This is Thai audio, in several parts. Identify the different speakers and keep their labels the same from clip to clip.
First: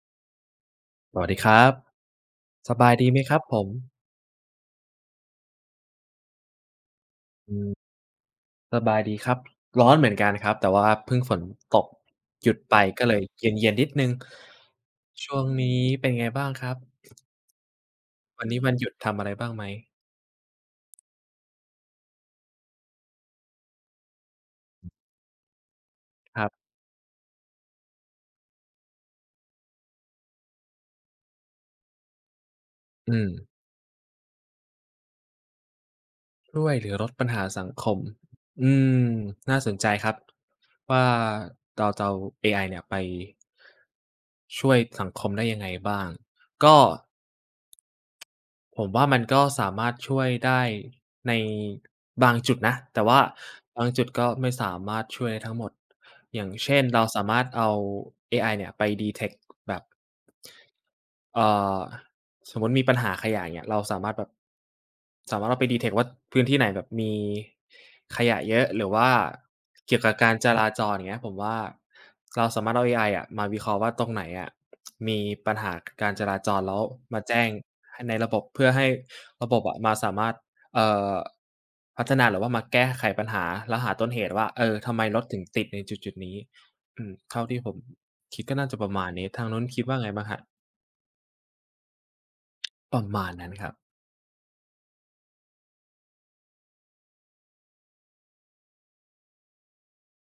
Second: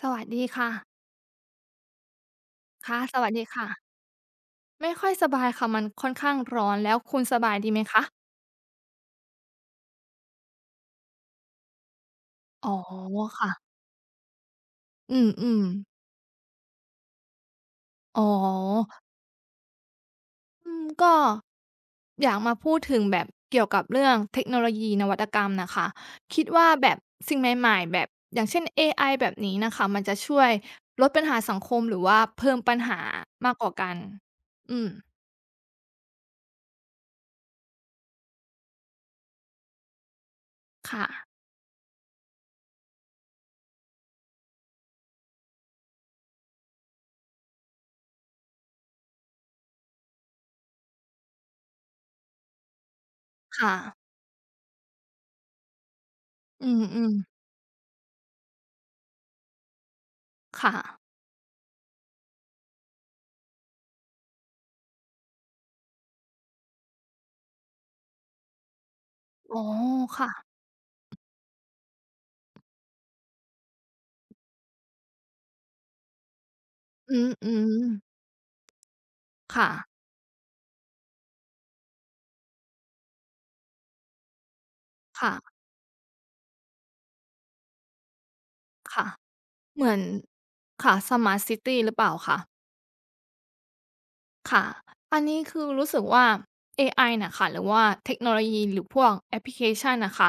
Speaker 1: สวัสดีค่ะ
Speaker 2: สวัสดีครับสบาย
Speaker 1: ค่ะ
Speaker 2: ดี
Speaker 1: ส
Speaker 2: ไหม
Speaker 1: วั
Speaker 2: ค
Speaker 1: ส
Speaker 2: รับ
Speaker 1: ดี
Speaker 2: ผ
Speaker 1: ค่ะ
Speaker 2: ม
Speaker 1: ไม่ค่อยสบายค่ะมันค่อนข้างร้อนแล้วคุณสบา
Speaker 2: อื
Speaker 1: ยดีไหม
Speaker 2: ม
Speaker 1: คะ
Speaker 2: สบายดีครับร้อนเหมือนกันครับแต่ว่าเพิ่งฝนตกหยุด
Speaker 1: อ๋อ
Speaker 2: ไปก็เลยเ
Speaker 1: ค่ะ
Speaker 2: ย็นๆนิดหนึ่ง
Speaker 1: อื
Speaker 2: ช่วง
Speaker 1: ม
Speaker 2: นี้
Speaker 1: ๆ
Speaker 2: เป็นไงบ้างครับ
Speaker 1: อ๋อ
Speaker 2: วันนี้วันหยุดทำอะไรบ้างไหม
Speaker 1: อืมก็อยากมาพูดถึงแบบเกี่ยวกับเรื่องเทคโนโลยีนวัตกรรมน่ะค่ะ
Speaker 2: ค
Speaker 1: คิด
Speaker 2: รั
Speaker 1: ว่า
Speaker 2: บ
Speaker 1: แบบสิ่งใหม่ๆแบบอย่างเช่นเอไอแบบนี้น่ะค่ะมันจะช่วยลดปัญหาสังคมหรือว่าเพิ่มปัญหา
Speaker 2: อืม
Speaker 1: มากกว่ากันอืม
Speaker 2: ช่วยเหลือลดปัญหาสังคมอืมน่าสนใจครับ
Speaker 1: ค่ะ
Speaker 2: ว่าเราจะเอาเอไอเนี่ยไปช่วยสังคมได้ยังไงบ้างก็ ผมว่ามันก็สามารถช่วยได้ในบางจุดนะแต่ว่า
Speaker 1: ค่ะ
Speaker 2: บางจุดก็ไม่สามารถช่วยได้ทั้งหมดอย่าง
Speaker 1: อื
Speaker 2: เช่นเรา
Speaker 1: ม
Speaker 2: สามาร
Speaker 1: ๆ
Speaker 2: ถเอาเอไอเนี่ยไป detect แบบ
Speaker 1: ค่ะ
Speaker 2: เอ่อ สมมุติมีปัญหาขยะอย่างเงี้ยเราสามารถแบบสามารถเราไป detect ว่าพื้นที่ไหนแบบมีขยะเยอะหรือว่า
Speaker 1: อ๋อ
Speaker 2: เกี่ยวกับ
Speaker 1: ค่ะ
Speaker 2: การจราจรอย่างเงี้ยผมว่าเราสามารถเอาเอไออะมาวิเคราะห์ว่าตรงไหนอะมีปัญหาการจราจรแล้ว
Speaker 1: อื
Speaker 2: มาแจ้ง
Speaker 1: ม
Speaker 2: ให้ใน
Speaker 1: ๆ
Speaker 2: ระบบเพื่อให้ระบบ
Speaker 1: ค่ะ
Speaker 2: อะมาสามารถเอ่อพัฒนาหรือว่ามาแก้ไขปัญหาแล้วหาต้นเหตุว่าเออทำไมรถถึง
Speaker 1: ค่ะ
Speaker 2: ติดในจุดๆนี้อืมเท่าที่ผมคิดก็น่าจะประ
Speaker 1: ค่ะ
Speaker 2: มาณนี้ทางนู้นคิ
Speaker 1: เห
Speaker 2: ด
Speaker 1: มือ
Speaker 2: ว่า
Speaker 1: น
Speaker 2: ไงบ้างครับ
Speaker 1: ค่ะ สมาร์ตซิตีหรือเปล่าคะ
Speaker 2: ประมาณนั้นครับ
Speaker 1: ค่ะอันนี้คือรู้สึกว่าเอไอน่ะค่ะหรือว่าเทคโนโลยีหรือพวกแอปพลิเคชันน่ะค่ะ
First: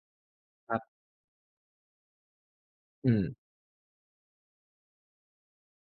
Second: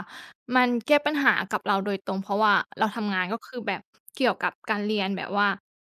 Speaker 1: มัน
Speaker 2: ครั
Speaker 1: แก้
Speaker 2: บ
Speaker 1: ปัญหากับเราโดยตรงเพราะว่าเราทำ
Speaker 2: อื
Speaker 1: งานก็
Speaker 2: ม
Speaker 1: คือแบบเกี่ยวกับการเรียนแบบว่า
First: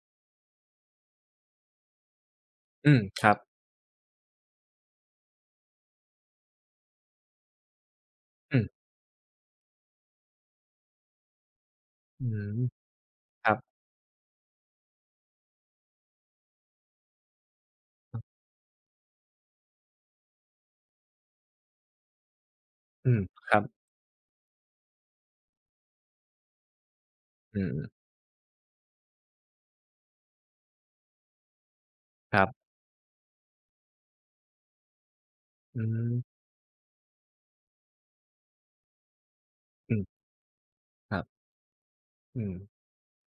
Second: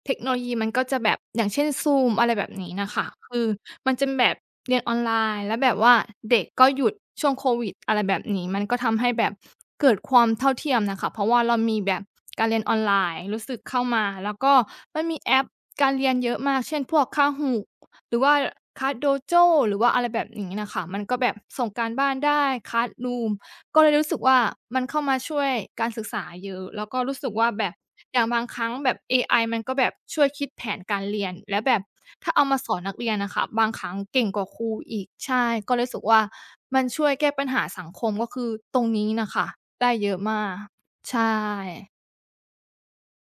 Speaker 1: เทคโนโลยีมันก็จะแบบอย่างเช่น Zoom อะไรแบบนี้น่ะ
Speaker 2: อืม
Speaker 1: ค่ะ
Speaker 2: ครับ
Speaker 1: คือมันจะแบบเรียนออนไลน์แล้วแบบว่าเด็กก็หยุดช่วงโควิดอะไรแบบนี้
Speaker 2: อื
Speaker 1: มัน
Speaker 2: ม
Speaker 1: ก็ทำให้แบบเกิดความเท่าเทียมน่ะค่ะเพราะว่าเรามีแบบ
Speaker 2: อื
Speaker 1: การเรี
Speaker 2: ม
Speaker 1: ยนออนไลน์รู้
Speaker 2: ครั
Speaker 1: สึก
Speaker 2: บ
Speaker 1: เข้ามาแล้วก็มันมีแอปการเรียนเยอะมากเช่นพวก Kahoot หรือว่าคั a โดโจหรือว่าอะไรแบบนี้น่ะค่ะมันก็แบบส่งการบ้านได้คั a s
Speaker 2: อื
Speaker 1: ู
Speaker 2: ม
Speaker 1: ม
Speaker 2: ครับ
Speaker 1: ก็เลยรู้สึกว่ามันเข้ามาช่วยการศึกษาเยอะแล้วก็รู้สึกว่า
Speaker 2: อื
Speaker 1: แบบ
Speaker 2: ม
Speaker 1: อย่างบางครั้งแบบเอไอมันก็แบบช่วยคิดแผนการเรียนและแบบถ้า
Speaker 2: ค
Speaker 1: เอา
Speaker 2: รั
Speaker 1: มาส
Speaker 2: บ
Speaker 1: อนนักเรียนน่ะค่ะบางครั้งเก่งกว่าครูอีกใช่ก็เล
Speaker 2: อื
Speaker 1: ยรู้สึกว่า
Speaker 2: ม
Speaker 1: มันช่วยแก้ปัญหาสังคมก็คือตรงนี้น่ะค่ะได้
Speaker 2: อื
Speaker 1: เยอะ
Speaker 2: ม
Speaker 1: มาก
Speaker 2: ครับ
Speaker 1: ใช่
Speaker 2: อืม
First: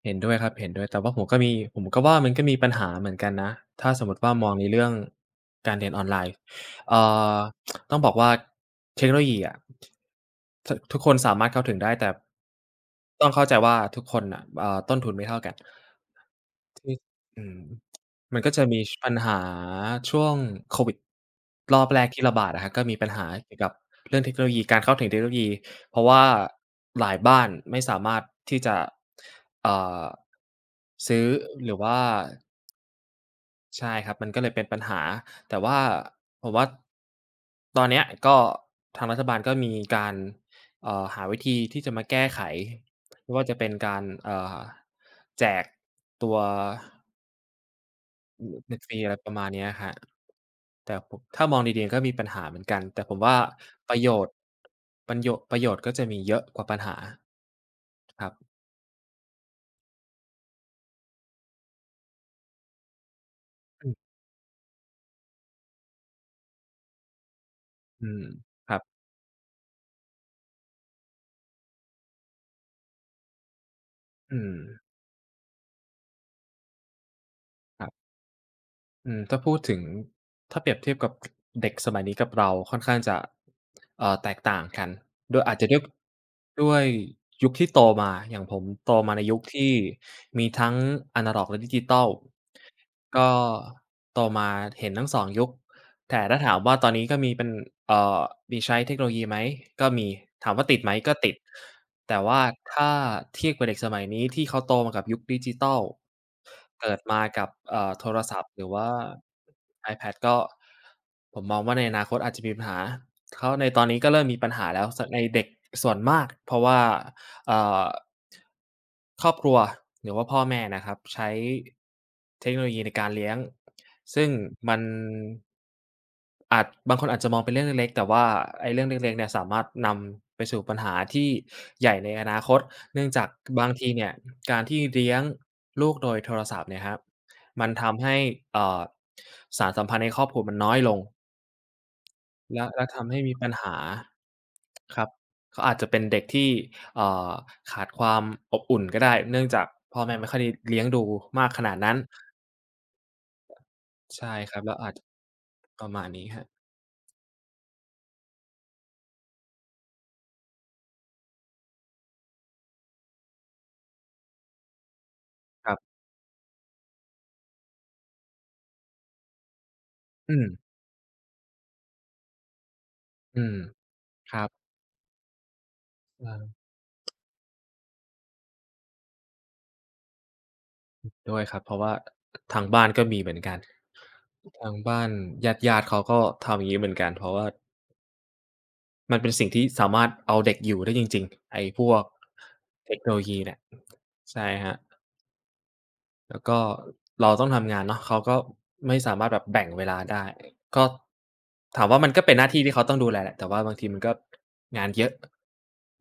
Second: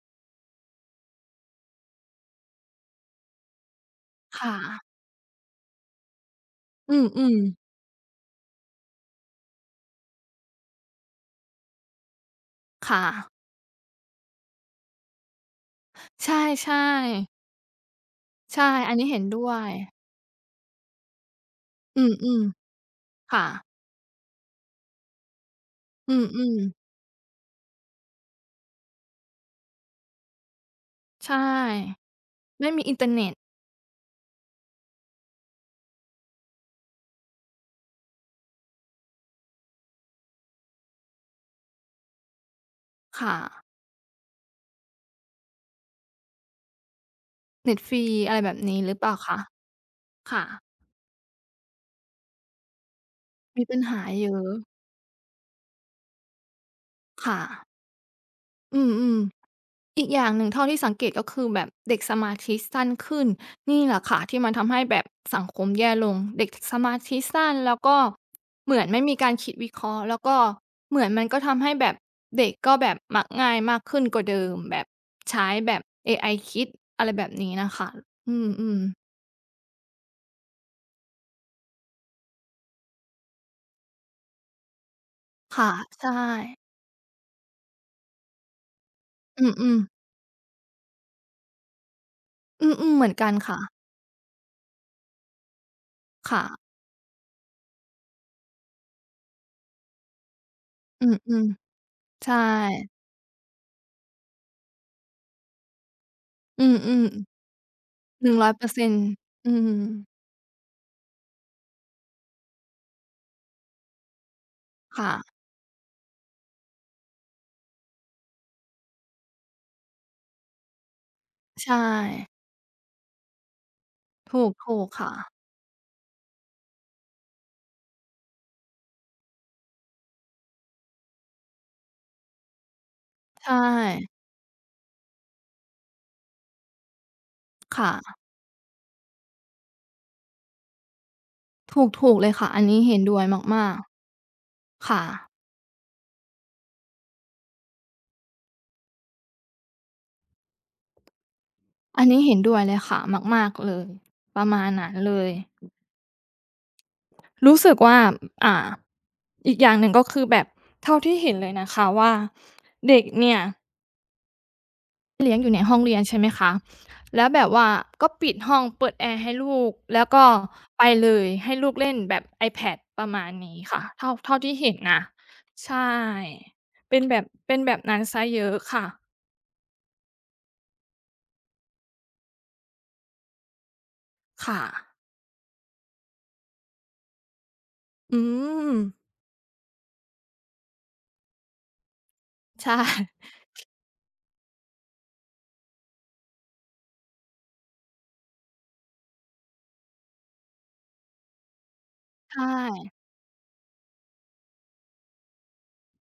Speaker 2: เห็นด้วยครับเห็นด้วยแต่ว่าผมก็มีผมก็ว่ามันก็มีปัญหาเหมือนกันนะ ถ้าสมมุติว่า
Speaker 1: ค
Speaker 2: มองในเรื่อง
Speaker 1: ่ะ
Speaker 2: การเรียนออนไลน์
Speaker 1: อื
Speaker 2: เอ่
Speaker 1: ม
Speaker 2: อ
Speaker 1: ๆ
Speaker 2: ต้องบอกว่าเทคโนโลยีอะททุกคนสามารถเข้าถึงได้ แต่
Speaker 1: ค่ะ
Speaker 2: ต้องเข้าใจว่าทุกคนน่ะต้นทุนไม่เท่ากัน
Speaker 1: ใช่
Speaker 2: ที่
Speaker 1: ๆ
Speaker 2: อืมมันก็จะ
Speaker 1: ใช่
Speaker 2: มี
Speaker 1: อั
Speaker 2: ช
Speaker 1: นนี้
Speaker 2: ปัญ
Speaker 1: เห็น
Speaker 2: หา
Speaker 1: ด้วย
Speaker 2: ช่วงโควิดรอบแร
Speaker 1: อื
Speaker 2: กที่ระ
Speaker 1: ม
Speaker 2: บาดอะครับก็มีปัญหา
Speaker 1: ๆค่ะ
Speaker 2: เกี่ยวกับเรื่องเทคโนโลยีการเข้าถึงเทคโนโลยีเพราะ
Speaker 1: อื
Speaker 2: ว่า
Speaker 1: มๆ
Speaker 2: หลายบ้านไม่สามารถที่จะเอ่อซื้อ
Speaker 1: ใช
Speaker 2: หรือว่า
Speaker 1: ่ไม่มีอินเทอร์เน็ต
Speaker 2: ใช่ครับมันก็เลยเป็นปัญหาแต่ว่าผมว่าตอนเนี้ยก็ทางรัฐบาลก็มีการหาวิธีที่จะมาแก้ไขไม่
Speaker 1: ค่ะ
Speaker 2: ว่าจะเป็นการแจกตัว
Speaker 1: เน็ตฟรีอะไรแบบ
Speaker 2: มัน
Speaker 1: นี้
Speaker 2: จะ
Speaker 1: หรือ
Speaker 2: มี
Speaker 1: เป
Speaker 2: อะ
Speaker 1: ล่า
Speaker 2: ไรประ
Speaker 1: คะ
Speaker 2: มาณเนี้ยครับ
Speaker 1: ค่ะ
Speaker 2: แต่ผมถ้ามองดีๆก็มีปัญหาเหมือนกันแต่ผมว่า
Speaker 1: มีปัญ
Speaker 2: ประ
Speaker 1: หา
Speaker 2: โย
Speaker 1: เย
Speaker 2: ชน์
Speaker 1: อะ
Speaker 2: ประโยชน์ก็จะมีเยอะกว่าปัญหา
Speaker 1: ค่ะ
Speaker 2: ครับ
Speaker 1: อืมๆอีกอย่างหนึ่งเท่าที่สังเกตก็คือแบบเด็กสมาธิสั้นขึ้นนี่
Speaker 2: อื
Speaker 1: แห
Speaker 2: ม
Speaker 1: ละค่ะที่มันทำให้แบบสังคมแย่ลงเด็กสมาธิสั้นแล้วก็
Speaker 2: อืมค
Speaker 1: เห
Speaker 2: รั
Speaker 1: มื
Speaker 2: บ
Speaker 1: อนไม่มีการคิดวิเคราะห์แล้วก็เหมือนมันก็ทำให้แบบเด็กก็แบบมักง่ายมากขึ้นกว่า
Speaker 2: อื
Speaker 1: เดิม
Speaker 2: ม
Speaker 1: แบบใช้แบบเอไอคิดอะไรแบบนี้น่ะ
Speaker 2: ครั
Speaker 1: ค่ะ
Speaker 2: บ
Speaker 1: อืมๆ
Speaker 2: อืมถ้าพูดถึงถ้าเปรียบเทียบกับเด็กสมัยนี้กับเราค่อนข้างจะแตกต่างกันด้วยอาจจะ
Speaker 1: ค่ะ
Speaker 2: ด้วย
Speaker 1: ใช่
Speaker 2: ด้วยยุคที่โตมาอย่างผมโตมาในยุ
Speaker 1: อ
Speaker 2: ค
Speaker 1: ื
Speaker 2: ที่
Speaker 1: มๆ
Speaker 2: มีทั้งอะนาล็อกและดิจิทัล
Speaker 1: อืมๆเหมือนกั
Speaker 2: ก็
Speaker 1: นค่ะ
Speaker 2: โตมาเห็นทั้งสองยุคแต่ถ้าถาม
Speaker 1: ค่ะ
Speaker 2: ว่าตอนนี้ก็มีเป็นเอ่อมีใช้เทคโนโลยีไหมก็มีถามว่าติดไหม
Speaker 1: อื
Speaker 2: ก็ติด
Speaker 1: ม
Speaker 2: แต่
Speaker 1: ๆใช
Speaker 2: ว่าถ้า
Speaker 1: ่
Speaker 2: เทียบกับเด็กสมัยนี้ที่เขาโตมากับยุคดิจิทัล
Speaker 1: อื
Speaker 2: เกิด
Speaker 1: ม
Speaker 2: มากับโทร
Speaker 1: ๆ
Speaker 2: ศัพท์หรือว่า
Speaker 1: 100%อยเปอร์เซ็นต์อืม
Speaker 2: iPad ก็ผมมองว่าในอนาคตอาจจะมีปัญหาเขาในตอนนี้ก็เริ่มมีปัญหาแล้วส
Speaker 1: ค่ะ
Speaker 2: ในเด็กส่วนมากเพราะว่าเอ่อครอบครัวหรือว่าพ่อแม่นะครับใช้
Speaker 1: ใช่
Speaker 2: เทคโนโลยีในการเลี้ยง ซึ่ง
Speaker 1: ถูก
Speaker 2: มั
Speaker 1: ถู
Speaker 2: น
Speaker 1: กค่ะ
Speaker 2: อาจบางคนอาจจะมองเป็นเรื่องเล็กๆแต่ว่าไอ้เรื่องเล็กๆเนี่ยสามารถนำไปสู่ปัญหาที่ใหญ่ในอนาคตเนื่องจาก
Speaker 1: ใช่
Speaker 2: บางทีเนี่ยการที่เลี้ยงลูกโดยโทรศัพท์เนี่ยครับมันทำให้
Speaker 1: ค่ะ
Speaker 2: เอ่อสานสัมพันธ์ในครอบครัวมันน้อยลง
Speaker 1: ถูกๆเลยค่ะอัน
Speaker 2: แล้ว
Speaker 1: นี้
Speaker 2: แล้ว
Speaker 1: เห็น
Speaker 2: ทำ
Speaker 1: ด้ว
Speaker 2: ให้
Speaker 1: ย
Speaker 2: มีปัญ
Speaker 1: มาก
Speaker 2: หา
Speaker 1: ๆ
Speaker 2: ค
Speaker 1: ค่ะ
Speaker 2: รับเขาอาจจะเป็นเด็กที่เอ่อขาดความอบอุ่นก็ได้เนื่องจากพ่อแม่ไม่ค่อยได้เลี้ยงดูมากขนาดนั้น
Speaker 1: อันนี้เห็นด้วยเลยค่ะมากๆเลย
Speaker 2: ใช่
Speaker 1: ประ
Speaker 2: ครับ
Speaker 1: มาณ
Speaker 2: แล้วอา
Speaker 1: นั้น
Speaker 2: จ
Speaker 1: เลย
Speaker 2: ประมาณนี้ครับ
Speaker 1: รู้สึกว่าอ่าอีกอย่างหนึ่งก็คือแบบเท่าที่เห็นเลยนะคะว่าเด็กเนี่ย เลี้ยงอยู่ใน
Speaker 2: ค
Speaker 1: ห้
Speaker 2: รั
Speaker 1: องเรีย
Speaker 2: บ
Speaker 1: นใช่ไหมคะแล้วแบบว่าก็ปิดห้องเปิดแอร์ให้ลูกแล้วก็
Speaker 2: อืม
Speaker 1: ไปเลยให้ลูกเล่นแบบ iPad ประมาณ
Speaker 2: อืม
Speaker 1: นี้ค่ะเท่า
Speaker 2: ค
Speaker 1: เท่า
Speaker 2: รับ
Speaker 1: ที่เห็นนะใช่
Speaker 2: อา
Speaker 1: เป็นแบบเป็นแบบนั้นเสียเยอะค่ะ
Speaker 2: ด้วยครับเพราะว่าทางบ้านก็มีเหมือนกัน
Speaker 1: ค่ะ
Speaker 2: ทางบ้านญาติๆเขาก็ทำอย่างงี้เหมือนกันเพราะว่า
Speaker 1: อืม
Speaker 2: มันเป็นสิ่งที่สามารถเอาเด็กอยู่ได้จริงๆไอ้พวก
Speaker 1: ใช่
Speaker 2: เทคโนโลยีเนี่ยใช่ครับ แล้วก็เราต้องทำงานเนาะเขาก็ไม่สามารถแบบแบ่งเวลาได้ก็ถามว่ามันก็
Speaker 1: ใช
Speaker 2: เป็นหน้าที่ที่เขา
Speaker 1: ่
Speaker 2: ต้องดูแลแหละแต่ว่าบางทีมันก็งานเยอะ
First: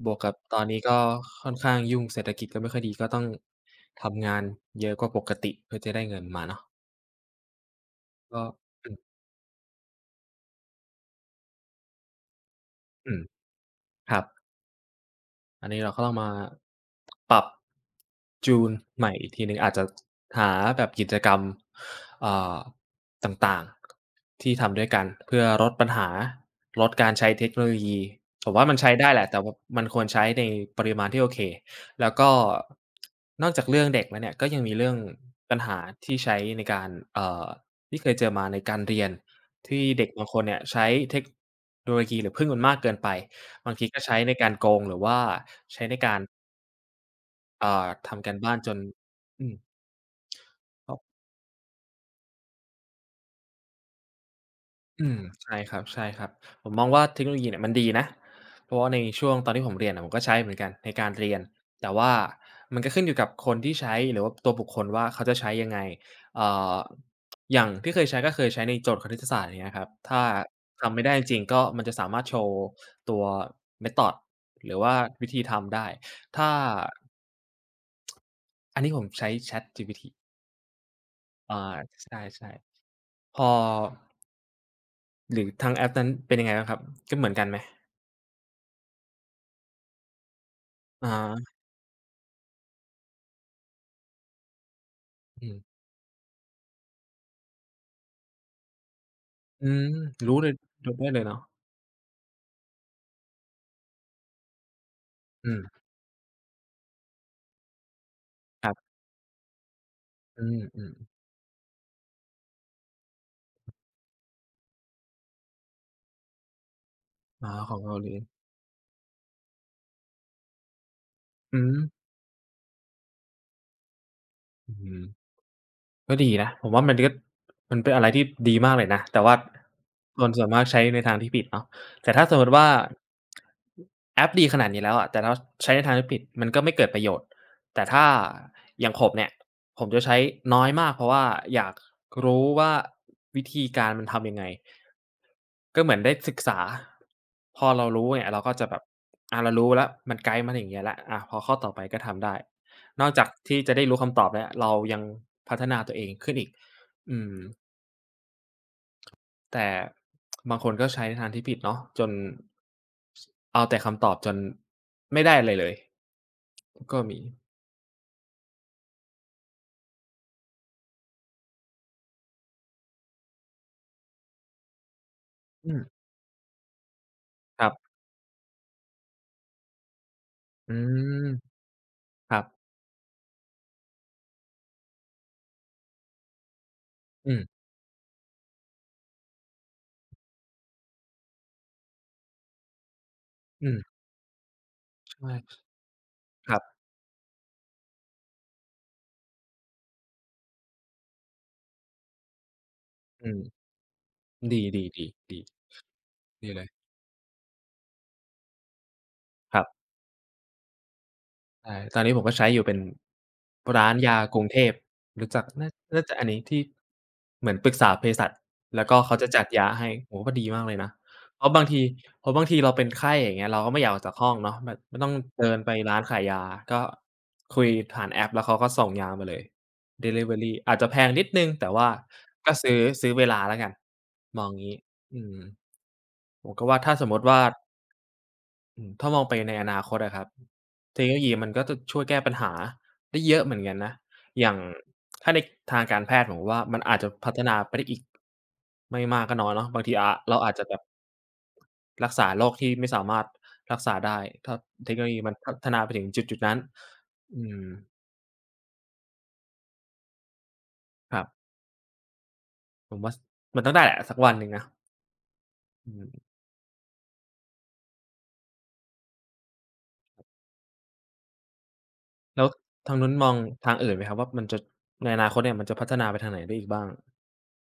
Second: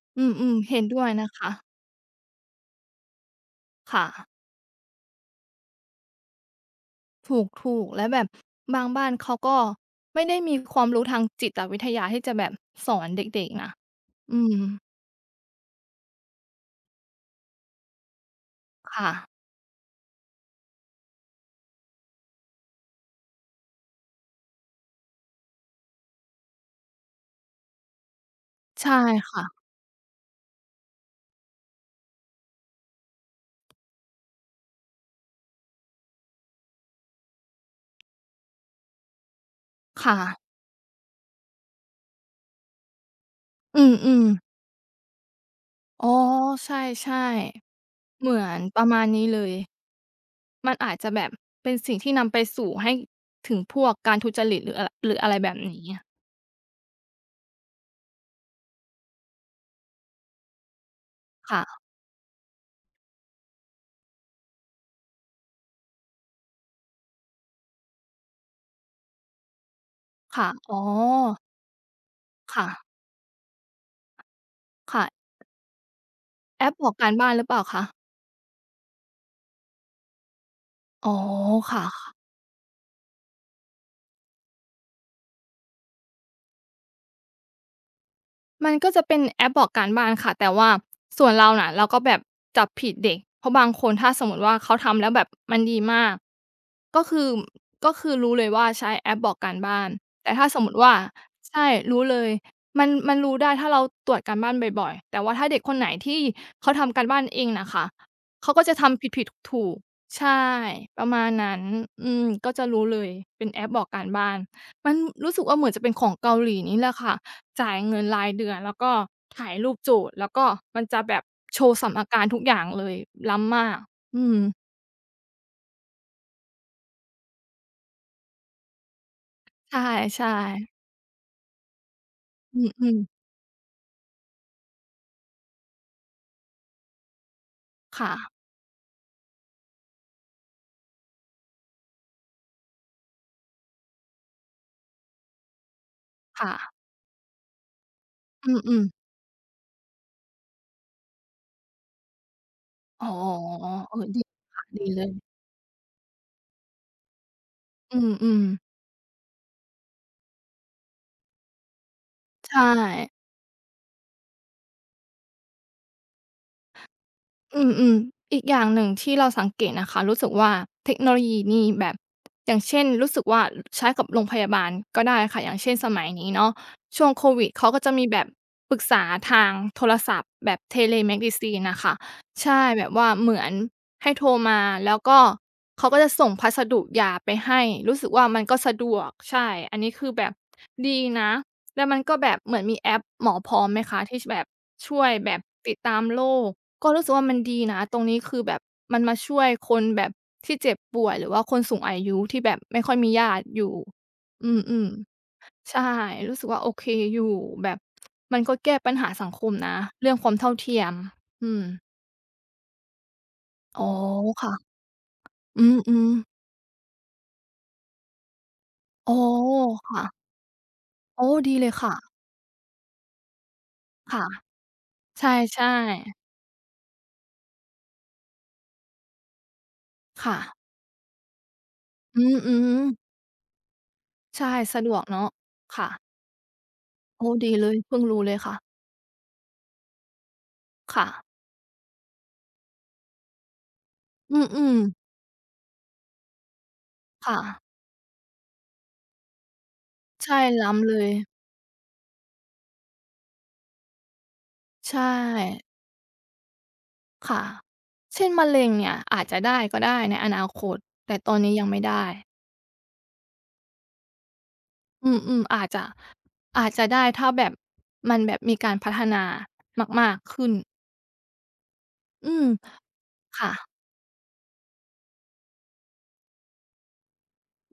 Speaker 2: บวก
Speaker 1: อื
Speaker 2: กับ
Speaker 1: ม
Speaker 2: ตอน
Speaker 1: ๆ
Speaker 2: นี้
Speaker 1: เห็น
Speaker 2: ก็
Speaker 1: ด้วยนะ
Speaker 2: ค่
Speaker 1: คะ
Speaker 2: อนข้างยุ่งเศรษฐกิจก็ไม่ค่อยดีก็ต้องทำงา
Speaker 1: ค่ะ
Speaker 2: นเยอะกว่าปกติเพื่อจะได้เงินมาเนาะ
Speaker 1: ถูกๆแล้วแบบ
Speaker 2: ก็
Speaker 1: บาง
Speaker 2: อืม
Speaker 1: บ้านเขาก็ไม่ได้มีความรู้ทางจิตวิทยาที่จะแบบสอน
Speaker 2: อื
Speaker 1: เ
Speaker 2: ม
Speaker 1: ด็กๆนะ
Speaker 2: ครับ
Speaker 1: อืม
Speaker 2: อันนี้เราก็ต้องมาปรับจูนให
Speaker 1: ค่ะ
Speaker 2: ม่อีกทีหนึ่งอาจจะหาแบบกิจกรรมอ่าต่างๆที่ทำด้วยกันเพื่อลดปัญหาลดการใช้เทคโนโลยีผมว่ามันใช้
Speaker 1: ใช่
Speaker 2: ได้แหละแต่
Speaker 1: ค่ะ
Speaker 2: ว่ามันควรใช้ในปริมาณที่โอเคแล้วก็นอกจากเรื่องเด็กแล้วเนี่ยก็ยังมีเรื่องปัญหาที่ใช้ในการที่เคยเจอมาในการเรียนที่เด็ก
Speaker 1: ค่ะ
Speaker 2: บางคนเนี่ยใช้เทคโนโลยีหรือพึ่งมันมากเกินไป บาง
Speaker 1: อื
Speaker 2: ที
Speaker 1: ม
Speaker 2: ก็
Speaker 1: อื
Speaker 2: ใช้
Speaker 1: ม
Speaker 2: ในการโกงหรือว่าใช้ใน
Speaker 1: อ๋อ
Speaker 2: การ
Speaker 1: ใช่ๆเห
Speaker 2: ทำ
Speaker 1: มื
Speaker 2: การ
Speaker 1: อ
Speaker 2: บ้า
Speaker 1: น
Speaker 2: นจ
Speaker 1: ป
Speaker 2: น
Speaker 1: ระมาณนี้เล
Speaker 2: อื
Speaker 1: ย
Speaker 2: ม
Speaker 1: มันอา
Speaker 2: ก็
Speaker 1: จจะแบบเป็นสิ่งที่นำไปสู่ให้ถึงพวกการทุจริตหรืออะไรห
Speaker 2: อื
Speaker 1: รือ
Speaker 2: ม
Speaker 1: อะไรแบบ
Speaker 2: ใช่คร
Speaker 1: นี้
Speaker 2: ับๆผมมองว่าเทคโนโลยีเนี่ยมันดีนะเพราะว่าในช่วงตอนที่ผมเรียนอะผมก็ใช้เหมือนกันในการเรียน
Speaker 1: ค่ะ
Speaker 2: แต่ว่ามันก็ขึ้นอยู่กับคนที่ใช้หรือว่าตัวบุคคลว่าเขาจะใช้ยังไงเอ่ออย่างที่เคยใช้ก็เคยใช้ในโจทย์คณิตศาสตร์อย่างเงี้ยครับถ้า
Speaker 1: ค่ะอ๋อ
Speaker 2: ทำไม่ได้จริงๆก็มันจะสามารถโชว์
Speaker 1: ค่ะ
Speaker 2: ตัว Method หรือว่าวิ
Speaker 1: ค่ะ
Speaker 2: ธีทำได้ถ้า
Speaker 1: แอปบอกการบ้านหรือเปล่าคะ
Speaker 2: อันนี้ผมใช้ ChatGPT
Speaker 1: อ๋อ
Speaker 2: อา
Speaker 1: ค่ะ
Speaker 2: ใช่ๆพอหรือทางแอปนั้นเป็นยังไงบ้างครับก็เหมือนกันไหม
Speaker 1: มันก็จะเป็นแอปบอกการบ้านค่ะแต่ว่า
Speaker 2: อะ
Speaker 1: ส่วนเรา
Speaker 2: ฮะ
Speaker 1: น่ะเราก็แบบจับผิดเด็กเพราะบางคนถ้าสมมติว่าเขาทำแล้วแบบ
Speaker 2: อื
Speaker 1: มั
Speaker 2: ม
Speaker 1: นดีมากก็คือก็คือรู้เลยว่าใช้แอปบอกการ
Speaker 2: อื
Speaker 1: บ้า
Speaker 2: ม
Speaker 1: นแต่
Speaker 2: รู้
Speaker 1: ถ้า
Speaker 2: เลย
Speaker 1: สมมติว่า
Speaker 2: รู้ได้เลยเนาะ
Speaker 1: ใช่รู้เลยมันมันรู้ได้ถ้าเราตรวจการบ้านบ่อยๆแต่ว่าถ้า
Speaker 2: อื
Speaker 1: เด็
Speaker 2: ม
Speaker 1: กคนไหนที่เขาทำการบ้านเองน่ะค่ะเขาก็
Speaker 2: ค
Speaker 1: จะ
Speaker 2: รับ
Speaker 1: ทำผิดๆถูกๆ
Speaker 2: อื
Speaker 1: ใช่ประ
Speaker 2: ม
Speaker 1: มาณนั้นอืมก็จะรู้เลยเป็นแอปบอกการบ้านมันรู้สึกว่าเหมือนจะเป็นของเกาหลีนี่แหละค่ะ
Speaker 2: ๆอ๋อข
Speaker 1: จ่าย
Speaker 2: องเกา
Speaker 1: เงิน
Speaker 2: หลี
Speaker 1: รายเดือนแล้วก็ถ่ายรูปจูบแล้วก็มันจะแบบ
Speaker 2: อื
Speaker 1: โช
Speaker 2: ม
Speaker 1: ว์สัมอาการทุกอย่างเลยล้ำมากอืม
Speaker 2: อืมก็ดีนะผมว่ามันก็มันเป็นอะไรที่ดีมากเลยนะแต่ว่าค
Speaker 1: ใช่
Speaker 2: นส่วนมาก
Speaker 1: ๆ
Speaker 2: ใช้ในทางที่ผิดเนาะแต่ถ้าสมมุติ
Speaker 1: อ
Speaker 2: ว่า
Speaker 1: ืมๆ
Speaker 2: แอปดีขนาดนี้แล้วอะแต่เราใช้ในทางที่ผิดมันก็ไม่เกิดประโยชน์ แต่ถ้า
Speaker 1: ค่ะ
Speaker 2: อย่างผมเนี่ยผมจะใช้น้อยมากเพราะว่าอยากรู้ว่าวิธีการมันทำยังไงก็เหมือนได้ศึกษา
Speaker 1: ค่ะ
Speaker 2: พอเรารู้เนี่ยเราก็จะ
Speaker 1: อื
Speaker 2: แบ
Speaker 1: ม
Speaker 2: บ
Speaker 1: ๆ
Speaker 2: เรารู้แล้วมันไกด์มาอย่างเงี้ยแล้วพอข้อต่อไปก็ทำได้น
Speaker 1: อ๋อ
Speaker 2: อกจากที่จะได้
Speaker 1: เออ
Speaker 2: รู้คำ
Speaker 1: ดี
Speaker 2: ตอบแล้ว
Speaker 1: ค่ะ
Speaker 2: เรา
Speaker 1: ดี
Speaker 2: ยั
Speaker 1: เล
Speaker 2: ง
Speaker 1: ย
Speaker 2: พัฒนาตัวเองขึ้นอีกอืม
Speaker 1: อืมๆ
Speaker 2: แต่บางคนก็ใช้ในทางที่ผิดเนาะจน
Speaker 1: ใช่
Speaker 2: สเอาแต่คำตอบจนไม่ได้อะไรเลยก็มี
Speaker 1: อืมๆอีกอย่างหนึ่งที่เราสังเกตนะคะรู้สึกว่าเทคโนโลยีนี่แบบอย่างเช่นรู้สึกว่าใช้กับโรงพยาบาลก็ได้ค่ะอย่าง
Speaker 2: อื
Speaker 1: เช่น
Speaker 2: ม
Speaker 1: สมัยนี้เนาะช่วงโควิด
Speaker 2: ค
Speaker 1: เขา
Speaker 2: รับ
Speaker 1: ก็จะมีแบบปรึกษาทางโทรศัพท์แบบ
Speaker 2: อืม
Speaker 1: Telemedicine น่ะค่ะ
Speaker 2: ครับ
Speaker 1: ใช่แบบว่าเหมือนให้โทรมาแล้วก็เขาก็จะส่งพัสดุยาไป
Speaker 2: อืม
Speaker 1: ให้รู้สึกว่ามันก็สะดวกใช่อันนี้คือแบบดีนะ แล้วมันก็แบบเหมือนมีแอปหมอพร้อม
Speaker 2: อื
Speaker 1: ไหม
Speaker 2: ม
Speaker 1: คะที่แบบช่วยแบบ
Speaker 2: ใช่
Speaker 1: ติดตามโรค
Speaker 2: ครับ
Speaker 1: ก็รู้สึกว่ามันดีนะตรงนี้คือแบบมันมาช่วยคนแบบที่เจ็บป่วยหรือว่าคนสูงอายุที่แบบไม่ค่อยมี
Speaker 2: อื
Speaker 1: ญา
Speaker 2: ม
Speaker 1: ติอยู่อ
Speaker 2: ดี
Speaker 1: ืม
Speaker 2: ๆๆดี
Speaker 1: ๆใช่รู้สึก
Speaker 2: ดี
Speaker 1: ว่า
Speaker 2: เล
Speaker 1: โอ
Speaker 2: ย
Speaker 1: เคอยู่แบบมันก็แก้ปัญหาสังคม
Speaker 2: ครั
Speaker 1: นะ
Speaker 2: บ
Speaker 1: เรื่องความเท่าเทียมอืม
Speaker 2: ใช่ตอนนี้ผมก็ใช้อยู่เป็น
Speaker 1: อ๋อ
Speaker 2: ร้านยากรุงเท
Speaker 1: ค่ะ
Speaker 2: พรู้จัก
Speaker 1: อื
Speaker 2: น่าน่า
Speaker 1: ม
Speaker 2: จะอั
Speaker 1: ๆ
Speaker 2: นนี้ที่เหมือนปรึกษาเภสัชแล้วก็
Speaker 1: อ๋
Speaker 2: เขา
Speaker 1: อ
Speaker 2: จะจัดยาให้
Speaker 1: ค่ะ
Speaker 2: โอ้โฮก็ดีมากเลยนะ
Speaker 1: โอ้
Speaker 2: เพราะ
Speaker 1: ดี
Speaker 2: บา
Speaker 1: เล
Speaker 2: ง
Speaker 1: ย
Speaker 2: ที
Speaker 1: ค่ะ
Speaker 2: เพราะบางทีเราเป็นไข้อย่างเงี้ยเราก็ไม่อยากออกจาก
Speaker 1: ค่ะ
Speaker 2: ห้องเนาะแบบไม่ต้อง
Speaker 1: ใช
Speaker 2: เดิน
Speaker 1: ่
Speaker 2: ไปร้านขาย
Speaker 1: ๆ
Speaker 2: ยาก็คุยผ่านแอปแล้วเขาก็ส่งยามาเลยดิลิเวอ
Speaker 1: ค่ะ
Speaker 2: รีอาจจะแพงนิดหนึ่งแต่ว่า
Speaker 1: อ
Speaker 2: ก็
Speaker 1: ือๆ
Speaker 2: ซื้อเวลาแล้วกันมอง
Speaker 1: ใช่
Speaker 2: งี้
Speaker 1: สะดวก
Speaker 2: อื
Speaker 1: เนาะ
Speaker 2: ม
Speaker 1: ค่ะ
Speaker 2: ผมก็ว่าถ้าสมมุติ
Speaker 1: โอ้
Speaker 2: ว่า
Speaker 1: ดีเลยเพิ่งรู้เลยค่ะ
Speaker 2: อืมถ้ามองไปในอนาคตอะครับเท
Speaker 1: ค่ะ
Speaker 2: คโนโลยีมันก็จะช่วยแก้ปัญหาได้เยอะเหมือนกันนะ
Speaker 1: อื
Speaker 2: อย่าง
Speaker 1: มๆ
Speaker 2: ถ้าในทางการแพทย์ผมว่ามันอาจจะพั
Speaker 1: ค่ะ
Speaker 2: ฒนาไปได้อีกไม่มากก็น้อยเนาะบางทีเรา
Speaker 1: ใช่
Speaker 2: อาจจะแบบ
Speaker 1: ล้ำเลย
Speaker 2: รักษาโรคที่ไม่สามารถรักษาได้ถ้าเท
Speaker 1: ใช
Speaker 2: คโนโลยีมันพัฒ
Speaker 1: ่
Speaker 2: นาไปถึงจุดๆนั้น
Speaker 1: ค่ะ
Speaker 2: อืม
Speaker 1: เช่นมะเร็งเนี่ยอาจจะได้ก็ได้ในอนาคต
Speaker 2: ค
Speaker 1: แต่
Speaker 2: รั
Speaker 1: ตอน
Speaker 2: บ
Speaker 1: นี้ยังไม่ได้
Speaker 2: ผมว่าสมันต้องได้แหละสักวันหนึ่งนะ
Speaker 1: อืมๆอาจจะ
Speaker 2: อืม
Speaker 1: อาจจะได้ถ้าแบบมันแบบมีการพัฒนามากๆขึ้นอื
Speaker 2: แล้
Speaker 1: ม
Speaker 2: วทางนู้นมอง
Speaker 1: ค่ะ
Speaker 2: ทางอื่นไหมครับว่ามันจะในอนาคตเนี่ยมันจะพัฒนาไปทางไหนได้อีกบ้าง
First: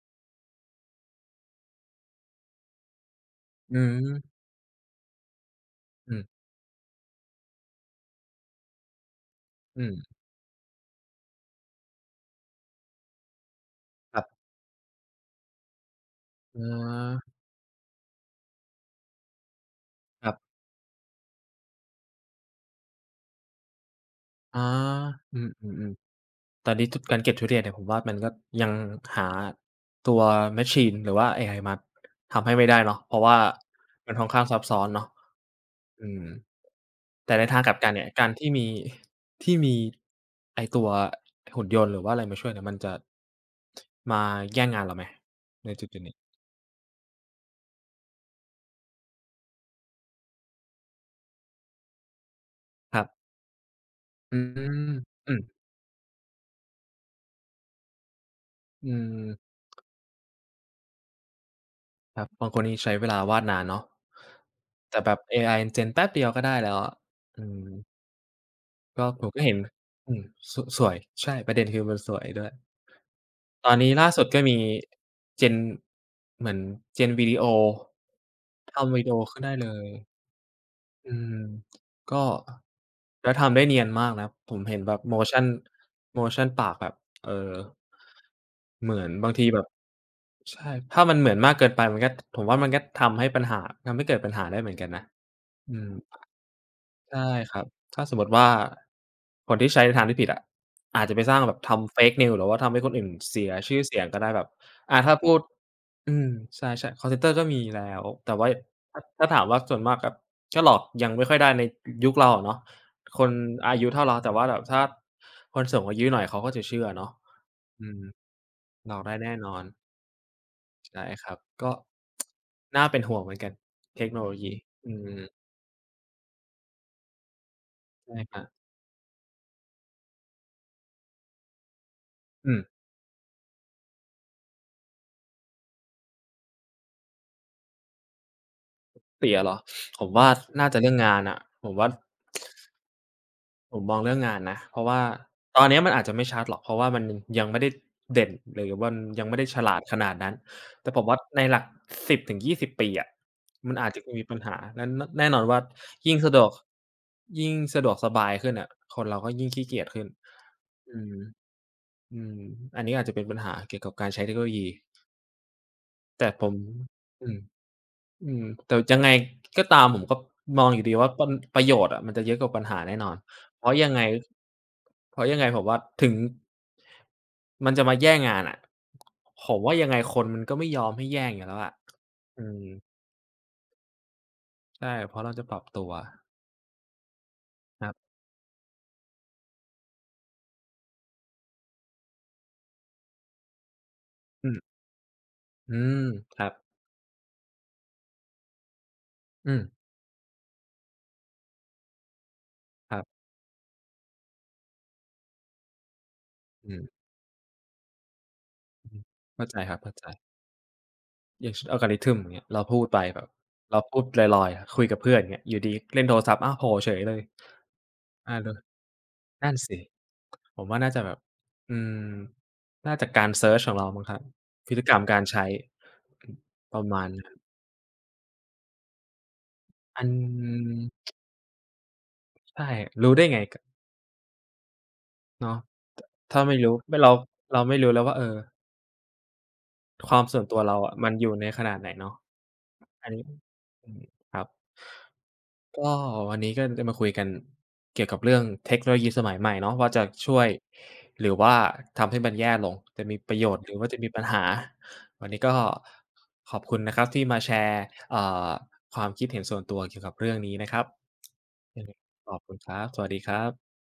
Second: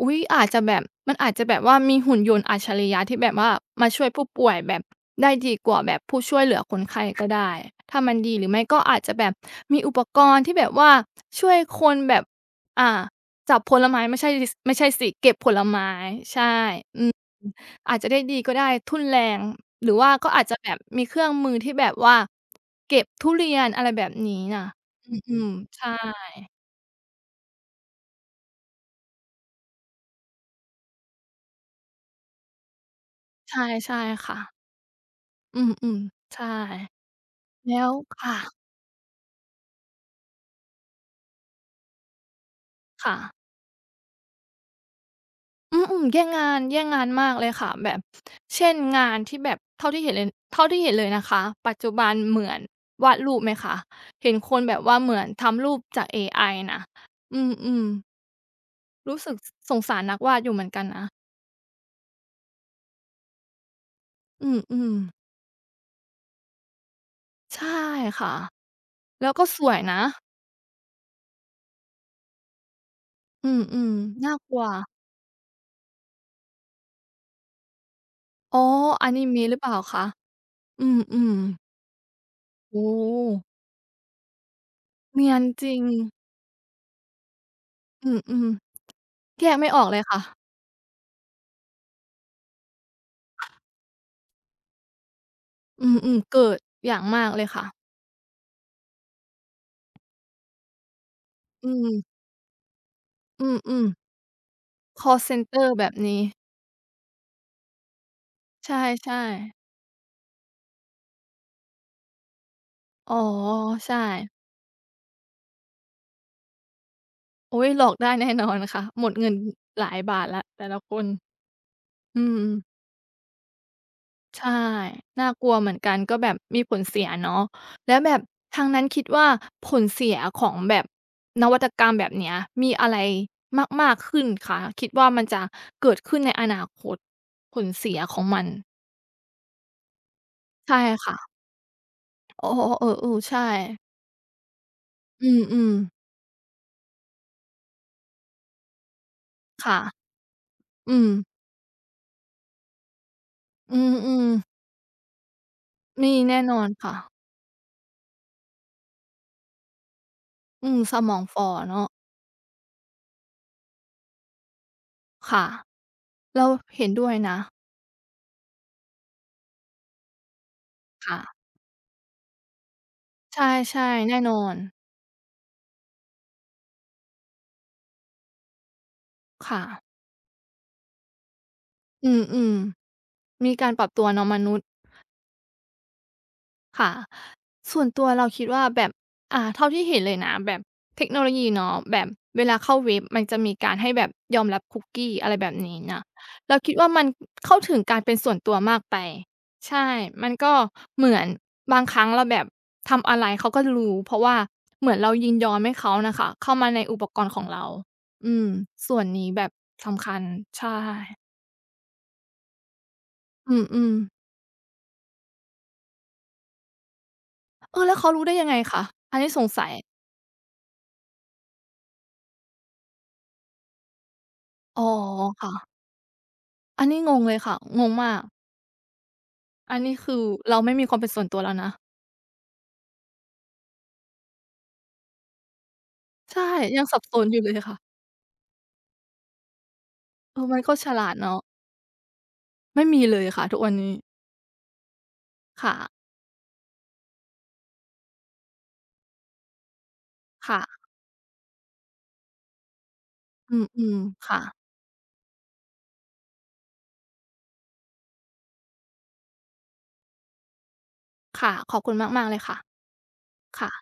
Speaker 1: อุ๊ยอาจจะแบบมันอาจจะแบบว่ามีหุ่นยนต์อัจฉริยะที่แบบว่า
Speaker 2: อื
Speaker 1: มาช่วย
Speaker 2: ม
Speaker 1: ผู้ป่วยแบบได้ดีกว่าแบบ
Speaker 2: อื
Speaker 1: ผู้
Speaker 2: ม
Speaker 1: ช่วยเหลือคนไข้ก็ได้ถ้ามันดีหรือไม่ก็อาจจะแบบมี
Speaker 2: อื
Speaker 1: อุป
Speaker 2: ม
Speaker 1: กรณ์ที่แบบว่าช่วยคนแบบอ่าจับผลไม้
Speaker 2: ค
Speaker 1: ไม่
Speaker 2: รั
Speaker 1: ใช่
Speaker 2: บ
Speaker 1: สไม่ใช่สิเก็บผลไม้ใช่
Speaker 2: อ
Speaker 1: อืม
Speaker 2: า
Speaker 1: อาจจะได้ดีก็ได้ทุ่นแรงหรือว่า
Speaker 2: ค
Speaker 1: ก็
Speaker 2: รั
Speaker 1: อาจจะ
Speaker 2: บ
Speaker 1: แบบมีเครื่องมือที่แบบว่าเก็บทุเรียนอะไรแบบนี้
Speaker 2: อ๋อ
Speaker 1: น่ะอื
Speaker 2: อื
Speaker 1: มๆใช่
Speaker 2: มๆๆตอนนี้ตการเก็บทุเรียนเนี่ยผมว่ามันก็ยังหาตัวแมชชีนหรือว่าเอไอมาทำให้ไม่ได้เนาะเพราะว่า
Speaker 1: ใช่ใช่
Speaker 2: มันค่อน
Speaker 1: ค่ะ
Speaker 2: ข้างซับซ้อนเนาะ
Speaker 1: อืม
Speaker 2: อืม
Speaker 1: ๆใช่
Speaker 2: แต่ในทางก
Speaker 1: แล้
Speaker 2: ลับกั
Speaker 1: ว
Speaker 2: นเนี่ยการ
Speaker 1: ค่ะ
Speaker 2: ที่มีที่มีไอ้ตัวหุ่นยนต์หรือว่าอะไรมาช่วยเนี่ยมันจะ
Speaker 1: ค่ะ
Speaker 2: มาแย่งงานเราไหมใน
Speaker 1: อื
Speaker 2: จุด
Speaker 1: ม
Speaker 2: ๆ
Speaker 1: ๆ
Speaker 2: นี้
Speaker 1: แย่งงานแย่งงานมากเลยค่ะแบบเช่นงานที่แบบเท่าที่เห็นเลยเท่าที่เห็นเลยนะคะปัจจุบันเหมือน
Speaker 2: ครั
Speaker 1: วาด
Speaker 2: บ
Speaker 1: รูปไหมคะเห็น
Speaker 2: อื
Speaker 1: คนแบบ
Speaker 2: ม
Speaker 1: ว่าเหมือน
Speaker 2: อือ
Speaker 1: ทำรูปจากเอไอนะอืม
Speaker 2: อื
Speaker 1: ๆรู้
Speaker 2: ม
Speaker 1: สึกสสงสารนักวาดอยู่เหมือนกันนะ
Speaker 2: ครับบางคนนี่ใช้เวลาวาดนานเนาะ
Speaker 1: อืม
Speaker 2: แต่แบบ
Speaker 1: ๆ
Speaker 2: เอไอมันเจนแป๊บเดียวก็ได้แล้วอะอื
Speaker 1: ใช่
Speaker 2: ม
Speaker 1: ค่ะ
Speaker 2: ก็ผ
Speaker 1: แล้
Speaker 2: ม
Speaker 1: ว
Speaker 2: ก็
Speaker 1: ก็
Speaker 2: เห็น
Speaker 1: สวยนะ
Speaker 2: อืมสสวยใช่ประเด็นคือมันสวยด้วย
Speaker 1: อื
Speaker 2: ตอนนี้
Speaker 1: ม
Speaker 2: ล่าสุ
Speaker 1: ๆ
Speaker 2: ด
Speaker 1: น่า
Speaker 2: ก็
Speaker 1: กลั
Speaker 2: มี
Speaker 1: ว
Speaker 2: Gen เหมือน Gen วิดีโอ
Speaker 1: อ๋อ
Speaker 2: ทำวิ
Speaker 1: อา
Speaker 2: ดีโอ
Speaker 1: นิ
Speaker 2: ขึ้น
Speaker 1: เมะห
Speaker 2: ได้
Speaker 1: รือเป
Speaker 2: เล
Speaker 1: ล่า
Speaker 2: ย
Speaker 1: คะอ
Speaker 2: อื
Speaker 1: ืม
Speaker 2: ม
Speaker 1: ๆ
Speaker 2: ก็
Speaker 1: โอ้โ
Speaker 2: แล้ว
Speaker 1: ฮ
Speaker 2: ทำได้เนียนมากนะผมเห็นแบบ
Speaker 1: เนียน
Speaker 2: motion
Speaker 1: จริง
Speaker 2: motion ปากแบบเออ
Speaker 1: อืม
Speaker 2: เหมือนบาง
Speaker 1: ๆแย
Speaker 2: ที
Speaker 1: ก
Speaker 2: แบบ
Speaker 1: ไม่ออกเลยค่ะ
Speaker 2: ใช่ ถ้ามันเหมือนมากเกินไปมันก็ผมว่ามันก็ทำให้เกิดปัญหาได้เหมือนกันนะอื
Speaker 1: อื
Speaker 2: ม
Speaker 1: มๆเกิดอย่าง
Speaker 2: ใช่
Speaker 1: มากเลย
Speaker 2: ครั
Speaker 1: ค่ะ
Speaker 2: บ ถ้าสมมุติว่าคนที่ใช้ในทางที่ผิดอะอาจจะไปสร้างแบบ
Speaker 1: อื
Speaker 2: ทำ
Speaker 1: ม
Speaker 2: Fake News หรือว่าทำให้คนอื่น
Speaker 1: อ
Speaker 2: เสีย
Speaker 1: ื
Speaker 2: ชื่อ
Speaker 1: ม
Speaker 2: เสี
Speaker 1: ๆ
Speaker 2: ยงก็ได้แบบอ่า
Speaker 1: คอ
Speaker 2: ถ้า
Speaker 1: ลเซ
Speaker 2: พูด
Speaker 1: นเตอร์แบบ
Speaker 2: อื
Speaker 1: นี้
Speaker 2: ม ใช่ๆคอลเซนเตอร์ก็มีแล้ว แต่ว่า
Speaker 1: ใช
Speaker 2: ถ้า
Speaker 1: ่
Speaker 2: ถ้าถามว่า
Speaker 1: ๆ
Speaker 2: ส่วนมากแบบก็หลอกยังไม่ค่อยได้ในยุคเราอะเนาะ
Speaker 1: อ๋อ
Speaker 2: คนอายุ
Speaker 1: ใช่
Speaker 2: เท่าเราแต่ว่าแบบถ้าคนสูงอายุหน่อยเขาก็จะเชื่อเนาะ
Speaker 1: อุ๊ยหล
Speaker 2: อื
Speaker 1: อก
Speaker 2: ม
Speaker 1: ได้แน่นอนค่ะ
Speaker 2: หลอ
Speaker 1: ห
Speaker 2: ก
Speaker 1: มด
Speaker 2: ได้
Speaker 1: เงิ
Speaker 2: แน่
Speaker 1: น
Speaker 2: นอน
Speaker 1: หลายบาทแล้วแต่ละค
Speaker 2: ใช่
Speaker 1: น
Speaker 2: ครับก็
Speaker 1: อืม
Speaker 2: น่าเป็นห่วงเหมือนกันเทคโนโล
Speaker 1: ใช่
Speaker 2: ยีอืม
Speaker 1: น่ากลัวเหมือนกันก็แบบมีผลเสียเนาะแล้วแบ
Speaker 2: ใช่
Speaker 1: บ
Speaker 2: ครับ
Speaker 1: ทางนั้นคิดว่าผลเสียของแบบนวัตกรรมแบบเนี้ย
Speaker 2: อืม
Speaker 1: มีอะไรมากๆขึ้นคะคิดว่ามันจะเกิดขึ้นในอนาคตผลเสียของมัน
Speaker 2: เตี๋ยเหรอผมว่าน่า
Speaker 1: ใช่
Speaker 2: จะเรื่อง
Speaker 1: ค่ะ
Speaker 2: งานอะผมว่า
Speaker 1: อ๋อๆเออๆใช่
Speaker 2: ผมมองเรื่องงานนะเพราะว่า
Speaker 1: อื
Speaker 2: ตอน
Speaker 1: ม
Speaker 2: เนี้ยมันอา
Speaker 1: ๆ
Speaker 2: จจะไม่ชัดหรอกเพราะว่ามันยังไม่ได้เด่นหรือว่ายังไม่ได้ฉลา
Speaker 1: ค่ะ
Speaker 2: ดขนาดนั้นแต่
Speaker 1: อื
Speaker 2: ผม
Speaker 1: ม
Speaker 2: ว่าในหลักสิบถึงยี่สิบปีอะมัน
Speaker 1: อื
Speaker 2: อาจจะมี
Speaker 1: ม
Speaker 2: ปัญหาและแน่นอนว่า
Speaker 1: ๆมี
Speaker 2: ยิ่งสะด
Speaker 1: แน่
Speaker 2: ว
Speaker 1: น
Speaker 2: ก
Speaker 1: อนค่ะ
Speaker 2: ยิ่งสะดวกสบายขึ้นอะคนเราก็ยิ่งขี้เกียจขึ้น
Speaker 1: อืมส
Speaker 2: อื
Speaker 1: ม
Speaker 2: ม
Speaker 1: องฝ่อเนาะ
Speaker 2: อืมอันนี้อาจจะเป็นปัญหาเกี่ยวกับการใช้เทคโนโลยี
Speaker 1: ค่ะ
Speaker 2: แต่ผ
Speaker 1: เรา
Speaker 2: ม
Speaker 1: เห็นด้วย
Speaker 2: อื
Speaker 1: นะ
Speaker 2: มอืมแต่ยังไงก็ตามผมก็มองอยู่ดีว่า
Speaker 1: ค่ะ
Speaker 2: ปประโยชน์อะมันจะเยอะกว่าปัญหาแน่นอน
Speaker 1: ใช
Speaker 2: เพราะยั
Speaker 1: ่
Speaker 2: งไง
Speaker 1: ๆแน่นอน
Speaker 2: เพราะยังไงผมว่าถึงมันจะมาแย่งงานอะผม
Speaker 1: ค่ะ
Speaker 2: ว่ายังไงคนมันก็ไม่ยอมให้แย่งอยู่แล้วอะ
Speaker 1: อื
Speaker 2: อื
Speaker 1: ม
Speaker 2: ม
Speaker 1: ๆมีการปรับตัวเนาะมนุษย์
Speaker 2: ใช่เพราะเราจะปรับตัว
Speaker 1: ค่ะส่
Speaker 2: ค
Speaker 1: วน
Speaker 2: รั
Speaker 1: ตัว
Speaker 2: บ
Speaker 1: เราคิดว่าแบบเท่าที่เห็นเลยนะแบบเทคโนโลยีเนาะแบบเวลาเข้าเว็บมันจะมีการให้แบบยอม
Speaker 2: อืม
Speaker 1: รับคุกกี้อะไรแบบ
Speaker 2: อื
Speaker 1: นี้นะ
Speaker 2: มครับ
Speaker 1: เราคิดว่ามันเข้าถึงการเป็นส่วนตัวมากไป
Speaker 2: อืม
Speaker 1: ใช่มันก็เหมือนบางครั้งเราแบบ
Speaker 2: ครั
Speaker 1: ทำอะ
Speaker 2: บ
Speaker 1: ไรเขาก็รู้เพราะว่าเหมือนเรายินยอมให้เขาน่ะค่ะเข้ามา
Speaker 2: อื
Speaker 1: ใน
Speaker 2: ม
Speaker 1: อุปกรณ์ของเราอืม
Speaker 2: อื
Speaker 1: ส่ว
Speaker 2: ม
Speaker 1: นนี้แบ
Speaker 2: เข้า
Speaker 1: บ
Speaker 2: ใจครับเข้าใจ
Speaker 1: สำคัญใช่
Speaker 2: อย่างalgorithm อย่างเงี้ยเราพูดไปแบบ
Speaker 1: อื
Speaker 2: เรา
Speaker 1: ม
Speaker 2: พูด
Speaker 1: ๆ
Speaker 2: ลอยๆคุยกับเพื่อนอย่างเงี้ยอยู่ดีเล่นโทรศัพท์อ้าวโผล่เฉยเลย
Speaker 1: เออแล้วเขารู้ได้
Speaker 2: อา
Speaker 1: ยั
Speaker 2: โด
Speaker 1: งไง
Speaker 2: น
Speaker 1: คะอันนี้สง
Speaker 2: นั่น
Speaker 1: สัย
Speaker 2: สิ ผมว่าน่าจะแบบ อืม น่าจะกการเซิร์ชของเรามั้งครับพฤ
Speaker 1: อ๋อ
Speaker 2: ติกรรมการใช้
Speaker 1: ค่ะ
Speaker 2: อืมป
Speaker 1: อั
Speaker 2: ระ
Speaker 1: นนี้
Speaker 2: มาณ
Speaker 1: งง
Speaker 2: นั้
Speaker 1: เล
Speaker 2: น
Speaker 1: ยค่ะ งงมาก อันนี้
Speaker 2: อัน
Speaker 1: คือเราไม่มีความเป็นส่วนตัวแล้วนะ
Speaker 2: ใช่ รู้ได้ไงกเนาะถ
Speaker 1: ใช่
Speaker 2: ถ้าไม่รู้
Speaker 1: ยังสั
Speaker 2: ไม่
Speaker 1: บ
Speaker 2: เรา
Speaker 1: สนอยู่เลย
Speaker 2: เราไม่รู้
Speaker 1: ค่ะ
Speaker 2: แล้วว่าเออ ความ
Speaker 1: เอ
Speaker 2: ส่ว
Speaker 1: อ
Speaker 2: น
Speaker 1: มั
Speaker 2: ตัว
Speaker 1: นก็
Speaker 2: เรา
Speaker 1: ฉ
Speaker 2: อะ
Speaker 1: ลา
Speaker 2: มั
Speaker 1: ด
Speaker 2: นอยู่
Speaker 1: เนาะ
Speaker 2: ในขนาดไหนเนาะ
Speaker 1: ไม่มี
Speaker 2: อัน
Speaker 1: เล
Speaker 2: นี้
Speaker 1: ยค่ะทุกวัน
Speaker 2: อื
Speaker 1: นี้
Speaker 2: มครับ
Speaker 1: ค่ะ
Speaker 2: ก็วันนี้ก็จะมาคุยกันเกี่ยวกับเรื่องเทคโนโลยีสมัยใหม่เนาะว่าจะช่วย
Speaker 1: ค่ะ
Speaker 2: หรือว่าทำให้มันแย่ลงจะมีประโย
Speaker 1: อื
Speaker 2: ชน์หรือว่า
Speaker 1: ม
Speaker 2: จะมีปัญ
Speaker 1: ๆค่ะ
Speaker 2: หาวันนี้ก็ขอบคุณนะครับที่มาแชร์เอ่อความคิดเห็นส่วนตัวเกี่ยวกับเรื่องนี้นะครับ
Speaker 1: ค่ะขอบ
Speaker 2: ยัง
Speaker 1: คุ
Speaker 2: ไง
Speaker 1: ณมากๆ
Speaker 2: ข
Speaker 1: เล
Speaker 2: อ
Speaker 1: ย
Speaker 2: บคุ
Speaker 1: ค่ะ
Speaker 2: ณครับสวัสดีครั
Speaker 1: ค่ะ
Speaker 2: บ